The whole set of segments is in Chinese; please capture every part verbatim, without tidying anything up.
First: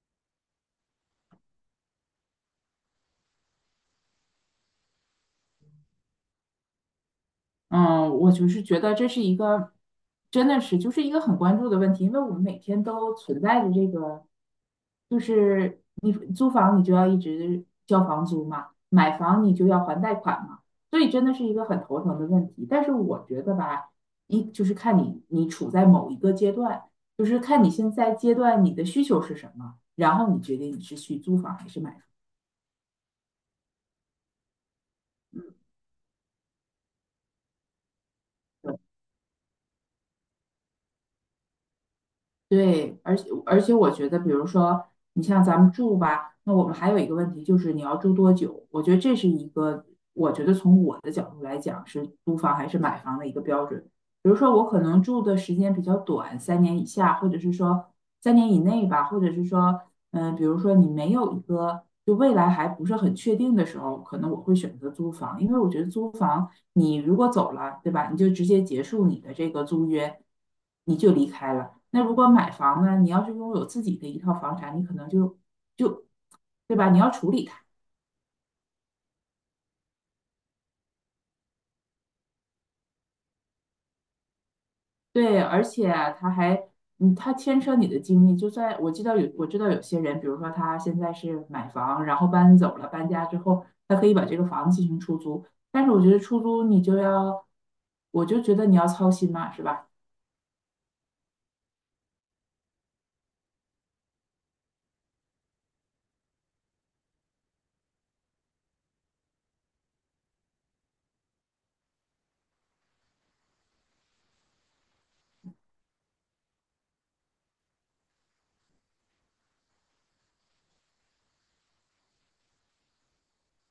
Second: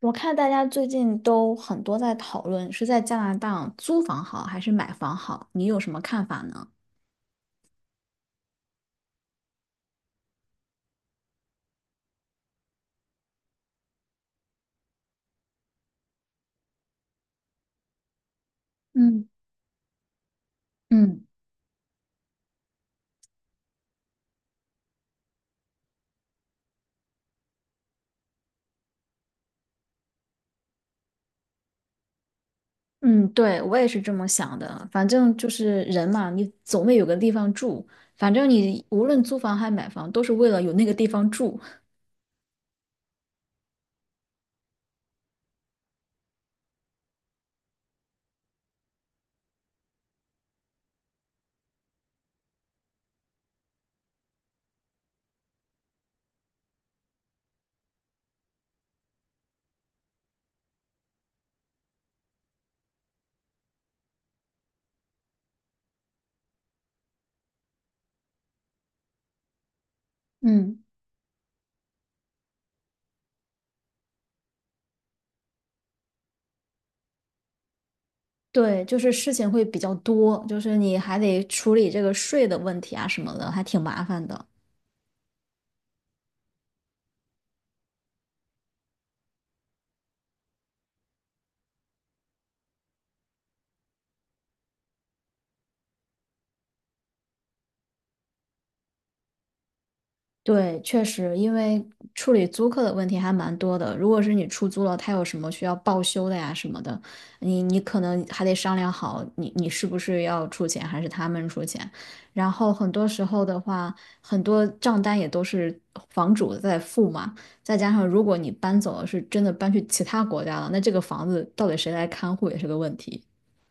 我看大家最近都很多在讨论是在加拿大租房好还是买房好，你有什么看法呢？嗯，我就是觉得这是一个，真的是就是一个很关注的问题，因为我们每天都存在着这个，就是你租房你就要一直交房租嘛，买嗯房你就要还贷款嘛，所以真嗯的是一个很头疼的问题。但是我觉得吧，一就是看你你处在某一个阶段，就是看你现在阶段你的需求是什么，然后你决定你是去租房还是买房。嗯，对，我也是这么想的。反正嗯，就是人嘛，你总得有个地方住。反正你无论租房还买房，都是为了有那个地方住。对，而且而且我觉得，比如说你像咱们住吧，那我们还有一个问题就是你要住多久？我觉得这是一个，我觉得从我的角度来讲是租房还是买房的一个标准。比如说我可能住的时间比较短，三年以下，或者是说三年以内吧，或者是说嗯，比如说你没有一个就未来还不是很确定的时候，可能我会选择租房，因为我觉得租房你如果走了，对吧？你就直接结束你的这个租约，嗯你就离开了。那如果买房呢，你要是拥有自己的一套房产，你可能就就对吧？你要处理它。对，就是事情会比较多，就是你还得处理这个税的问题啊什么的，还挺麻烦的。对，而且啊他还，嗯，他牵扯你的精力。就算我知道有，我知道有些人，比如说他现在是买房，然后搬走了，搬家之后，他可以把这个房子进行出租。但是我觉得出租你就要，我就觉得你要操心嘛，是吧？对，确实，因为处理租客的问题还蛮多的。如果是你出租了，他有什么需要报修的呀什么的，你你可能还得商量好你，你是不是要出钱，还是他们出钱。然后很多时候的话，很多账单也都是房主在付嘛。再加上如果你搬走了，是真的搬去其他国家了，那这个房子到底谁来看护也是个问题。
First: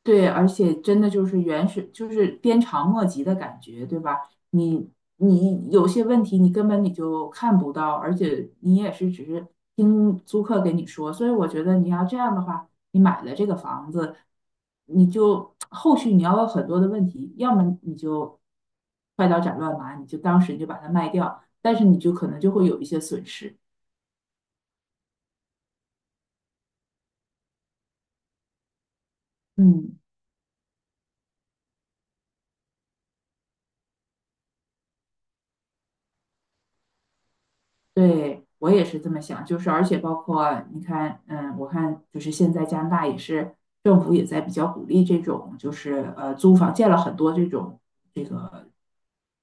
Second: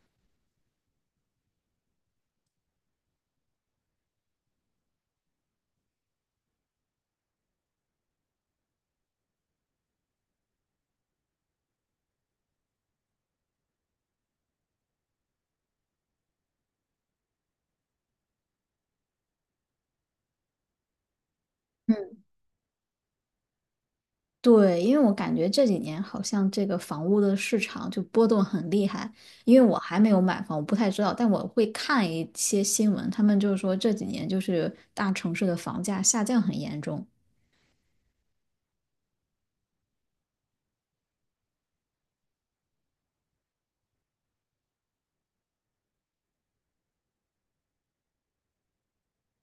对，而且真的就是原始，就是鞭长莫及的感觉，对吧？你你有些问题你根本你就看不到，而且你也是只是听租客给你说，所以我觉得你要这样的话，你买了这个房子，你就后续你要有很多的问题，要么你就快刀斩乱麻，你就当时你就把它卖掉，但是你就可能就会有一些损失，对，因为我感觉这几年好像这个房屋的市场就波动很厉害，因为我嗯。还没有买房，我不太知道，但我会看一些新闻，他们就是说这几年就是大城市的房价下降很严重。对，我也是这么想，就是而且包括你看，嗯，我看就是现在加拿大也是政府也在比较鼓励这种，就是呃租房建了很多这种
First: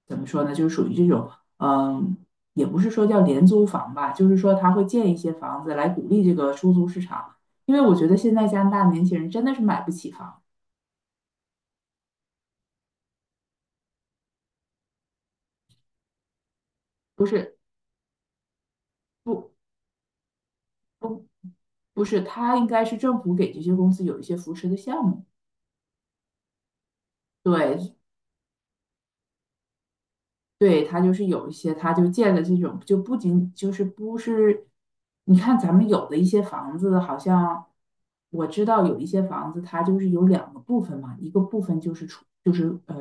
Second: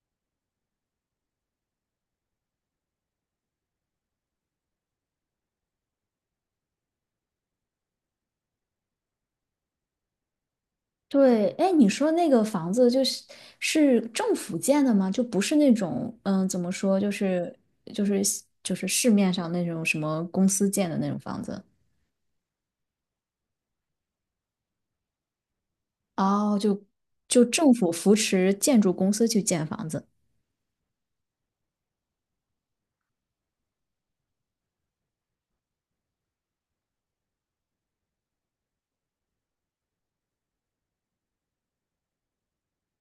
怎么说呢，就是属于这种，嗯，也不是说叫廉租房吧，就是说他会建一些房子来鼓励这个出租市场，因为我觉得现在加拿大年轻人真的是买不起房，对，哎，你说那个房子就是是政府建的吗？就不是那种嗯，怎么说，就不是是就是就是市面不上那种什么公司建的那种不房子？不是，他应该是政府给这些公司有一些扶持的项目。哦，就就政府对，扶持建筑公司去建房子。对，它就是有一些，它就建了这种，就不仅就是不是，你看咱们有的一些房子，好像我知道有一些房子，它就是有两个部分嘛，一个部分就是出就是呃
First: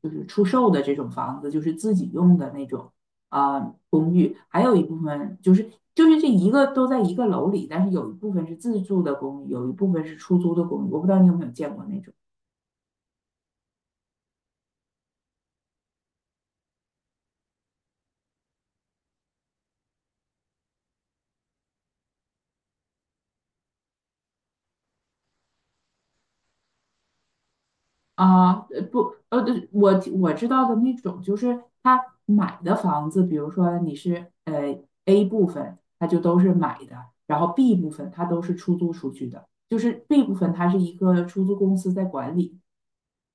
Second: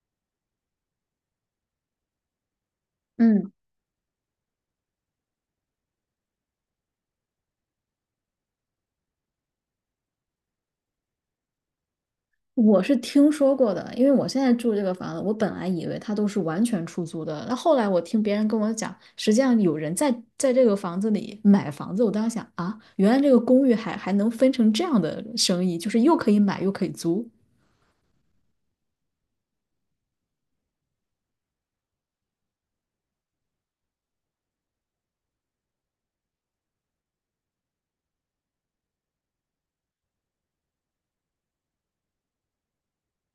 就是出售的这种房子，就是自己用的那种嗯。啊、公寓，还有一部分就是就是这一个都在一个楼里，但是有一部分是自住的公寓，有一部分是出租的公寓，我不知道你有没有见过那种。我是听说过的，因为我现在住这个房子，我本来以为它都是完全出租的，那后来我听别人跟我讲，实际上有人在在这个房子里买房子，我当时想啊，原来这个公寓还还能分成这样的生意，就是又可以买又可以租。啊，呃不，呃，对，我我知道的那种，就是他买的房子，比如说你是呃 A 部分，他就都是买的，然后 B 部分他都是出租出去的，就是 B 部分它是一个出租公司在管理。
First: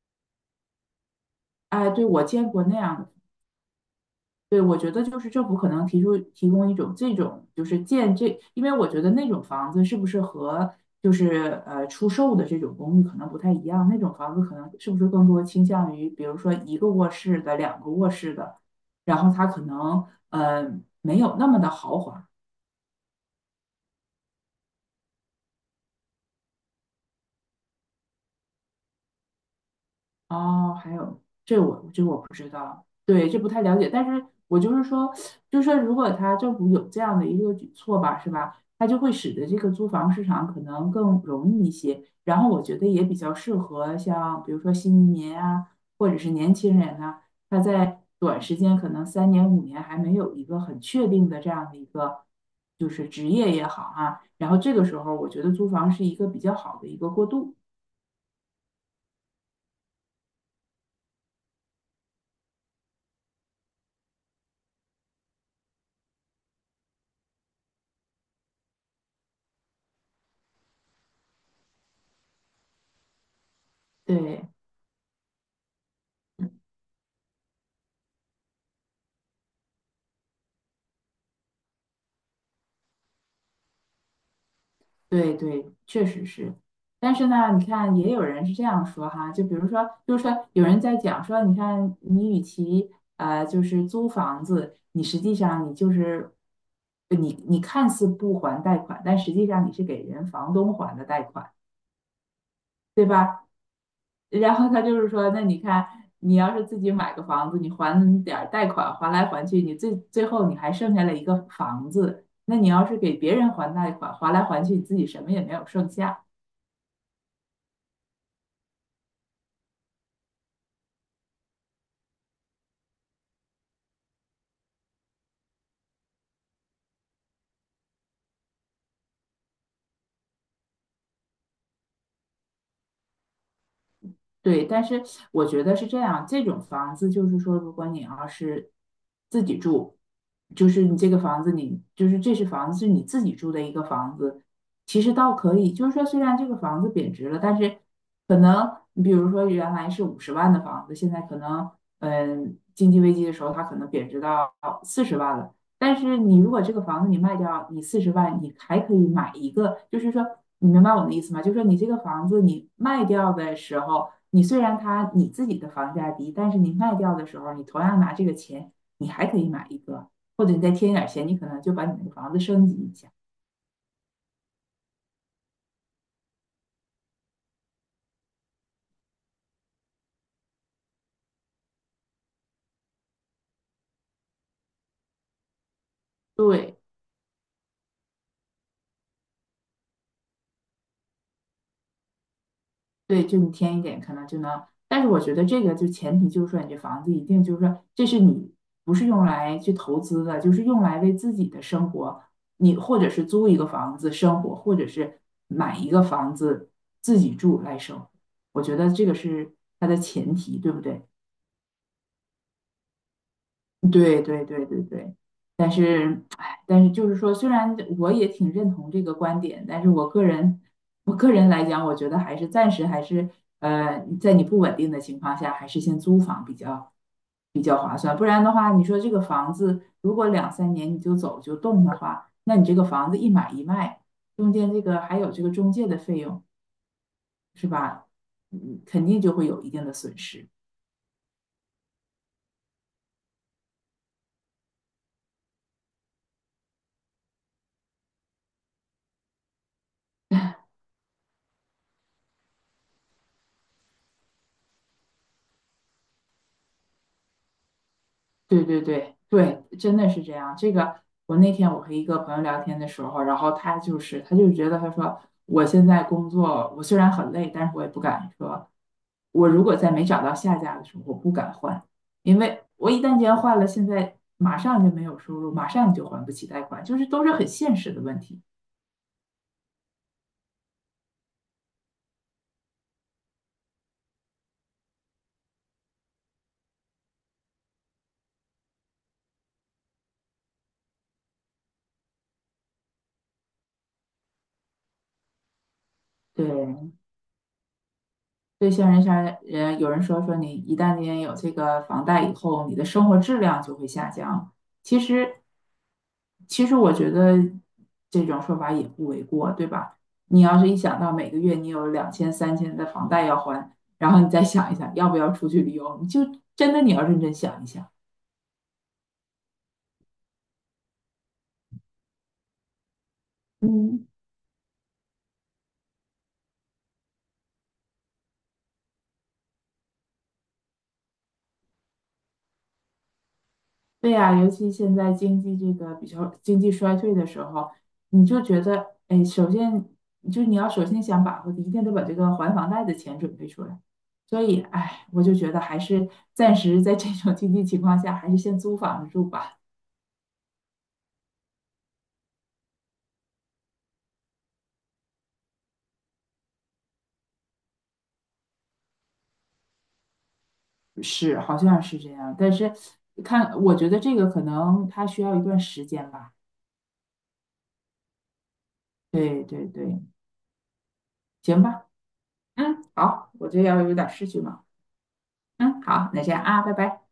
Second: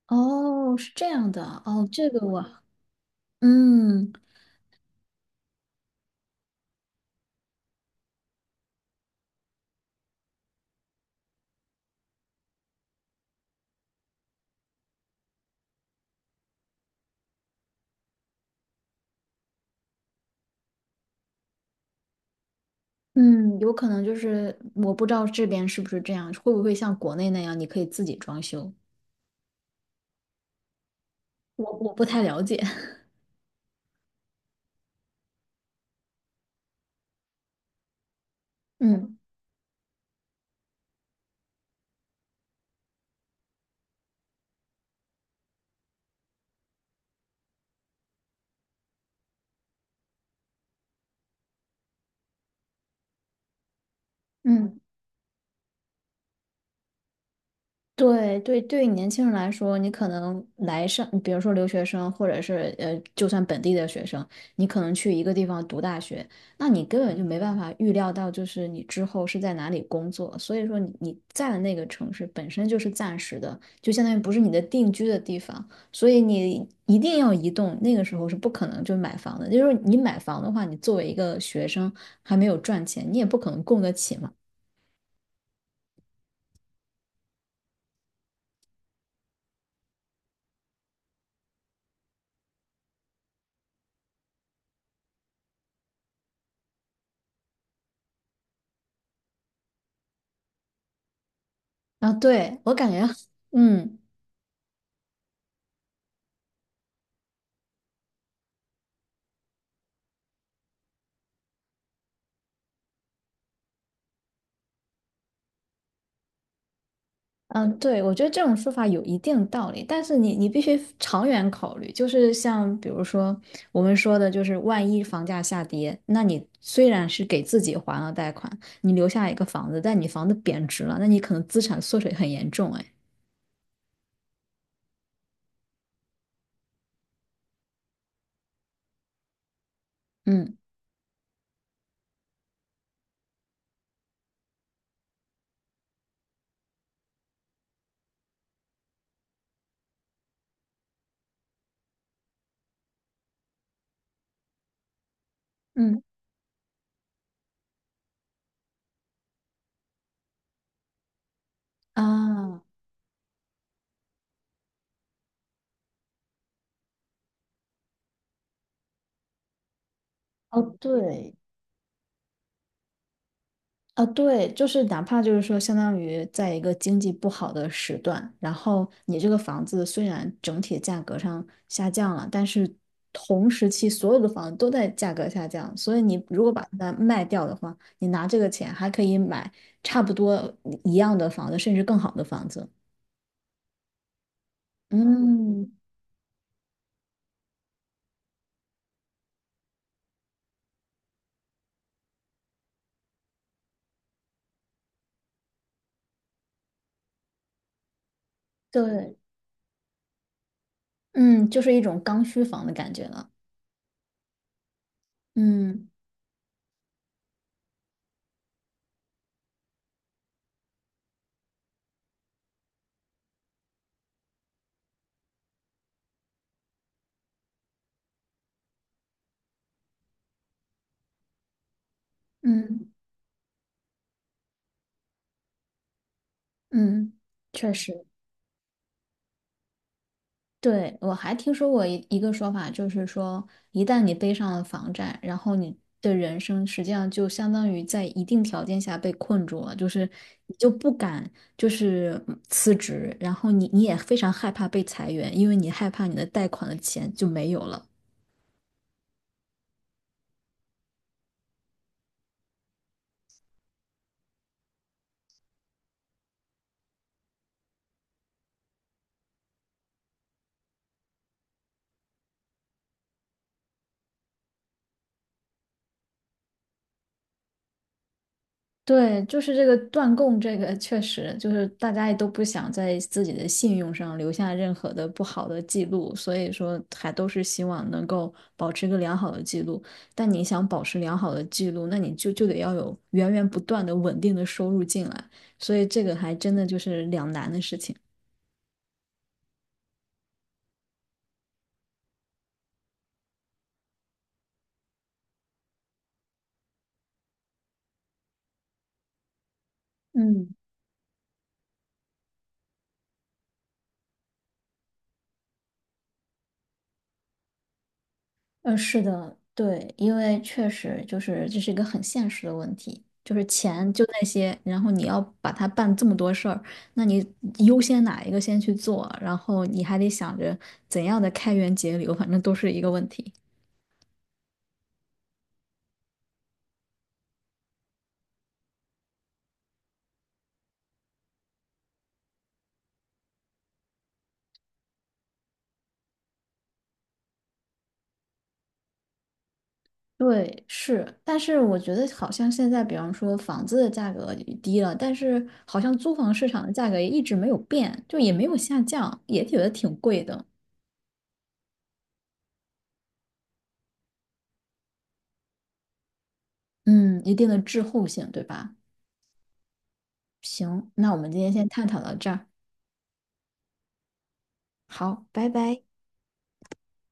哦，是这样的，哦，哎，对，这我个我，见过那样的。嗯对，我觉得就是政府可能提出提供一种这种就是建这，因为我觉得那种房子是不是和就是呃出售的这种公寓可能不太一样，那种房子可能是不是更多倾向于比如说一个卧室的、两个卧室的，然后它可能呃没有那么的豪华。嗯，有可能就是我不知道这边是不是这样，会不会像国内那样，你可以自己装修，哦，还有这我我我这不我太不了知解，道，对，这不太了解。但是我就是说，就是说，如果他政府有这样的一个举措吧，是吧？它就会嗯使得这个租房市场可能更容易一些。然后我觉得也比较适合像比如说新移民啊，或者是年轻人呐、他在短时间可能三年五年还没有一个很确定的这样的一个就是职业也好啊，然后这嗯。个时候我觉得租房是一个比较好的一个过渡。对对，对于年轻人来说，你可能来上，比如说留学生，或者是呃，就算本地的学生，你可能去一个地方读大学，那你根本就没办法预料到，就是你之后是在哪里工作。所以说你，你在的那个城市本身就是暂时的，就相当于不是对，你的定居的地方，所以你一定要移动。那个时候是不可能就买房的，就是你买房的话，你作为一个学生还没有赚钱，你也不可能供得起嘛。对对，确实是。但是呢，你看，也有人是这样说哈，就比如说，就是说，有人在讲说，你看，你与其呃，就是租房子，你实际上你就是你你看似不还贷款，但实际上你是给人房东还的贷款，啊，对，我感觉，对吧？嗯。然后他就是说，那你看，你要是自己买个房子，你还点儿贷款，还来还去，你最最后你还剩下了一个房子，那你要是给别人还贷款，还来还去，你自己什么也没有剩下。嗯，对，我觉得这种说法有一定道理，但是你你必须长远考虑，就是像比如说我们说的，就是万一房价下跌，那你虽然是给自己还了贷款，你留下一个房子，但你房子贬值了，那你可能资产缩水很严重，哎，对，但是我觉得是这样，这种房子就是说，如果你要是自己住，嗯就是你这个房子你，就是这是房子是你自己住的一个房子，其实倒可以，就是说虽然这个房子贬值了，但是可能你比如说原来是五十万的房子，现在可能嗯经济危机的时候它可能贬值到四十万了，但嗯是你如果这个房子你卖掉，你四十万你还可以买一个，就是说你明白我的意思吗？就是说你这个房子啊，你卖掉的时候。你虽然它你自己的房价低，但是你卖掉的时候，你同样拿这个钱，你还可以买一个，或者你哦，再添一点钱，对，你可能就把你那个房子升级一下。啊，对，就是哪怕就是说，相当于在一个经济不好的时段，然后你这个房子虽然整体价格上下降了，但是同时期所有的房子都在价格下降，所以你如果把对它卖掉的话，你拿这个钱还可以买差不多一样的房子，甚至更好的房子。对，就你添一点，可能就能。但是我觉得这嗯，个就前提就是说，你这房子一定就是说，这是你不是用来去投资的，就是用来为自己的生活，你或者是租一个房子生活，或者是买一个房子自己住来生活。我觉得这个对，是它的前提，对不对？嗯，就是一种刚需房的感觉了。对对对对对，但嗯是，哎，但是就是说，虽然我也挺认同这个观点，但是我个人，我个人来讲，我觉得还是暂时还是，呃，在你不稳定的情况下，还是先租房比较比较划算。不然的话，你说这个房子如果两三年你就走就动的话，那你这个嗯房子一买一卖，中间这个还有这个中介的费用，嗯，是确实。吧？嗯，肯定就会有一定的损失。对，我还听说过一一个说法，就是说，一旦你背上了房贷，然后你的人生实际上就相当于在一定条件下被困住了，就是你就不敢就是嗯辞职，然后你你也非常害怕被裁员，因为你害怕你的贷款的钱就没有了。对对对对，真的是这样。这个我那天我和一个朋友聊天的时候，然后他就是他就觉得他说我现在工作，我虽然很累，但是我也不敢说，我如果在没找到下家的时候，我不敢换，因为我一旦间换了，现在马上就没有收入，马上就还不起贷款，就是都是很现实的问题。对，就是这个断供，这个确实就是大家也都不想在自己的信用上留下任何的不好的记录，所以说还都是希望能够保持一个良好的记录。但你想保持良好的记录，那你就就得要有源源不断的稳定的收入进来，所以这个还真的就对，是两难的事情。对些人啥人，有人说说你一旦你有这个房贷以后，你的生活质量就会下降。其实，其实我觉得这种说法也不为过，对吧？你嗯。要是一想到每个月你有两千、三千的房贷要还，然后你再想一想要不要出去旅游，你就真的你要认真想一想。嗯，是的，对，因为确实就是这是一个很现实的问题，就是钱就嗯。那些，然后你要把它办这么多事儿，那你优先哪一个先去做，然后你还得想着怎样的开源节流，反正都是一个问题。对呀，尤其现在经济这个比较经济衰退的时候，你就觉得，哎，首先就你要首先想把握的，一定得把这个还房贷的钱准备出来。所以，哎，我就觉得还是暂时在这种经济情况下，还是先租房子住吧。对，是，但是我觉得好像现在，比方说房子的价格也低了，但是好像租房市场的价格也一直没有变，就也没有下降，也觉得挺贵的。是，好像是这样，但是看，我觉得这个可能它需要一段时间吧。嗯，一定的滞后性，对吧？对对对，行，那我们今天行先探吧，讨到这儿。嗯，好，我这要有点事情了，好，拜嗯，拜。好，那这样啊，拜拜。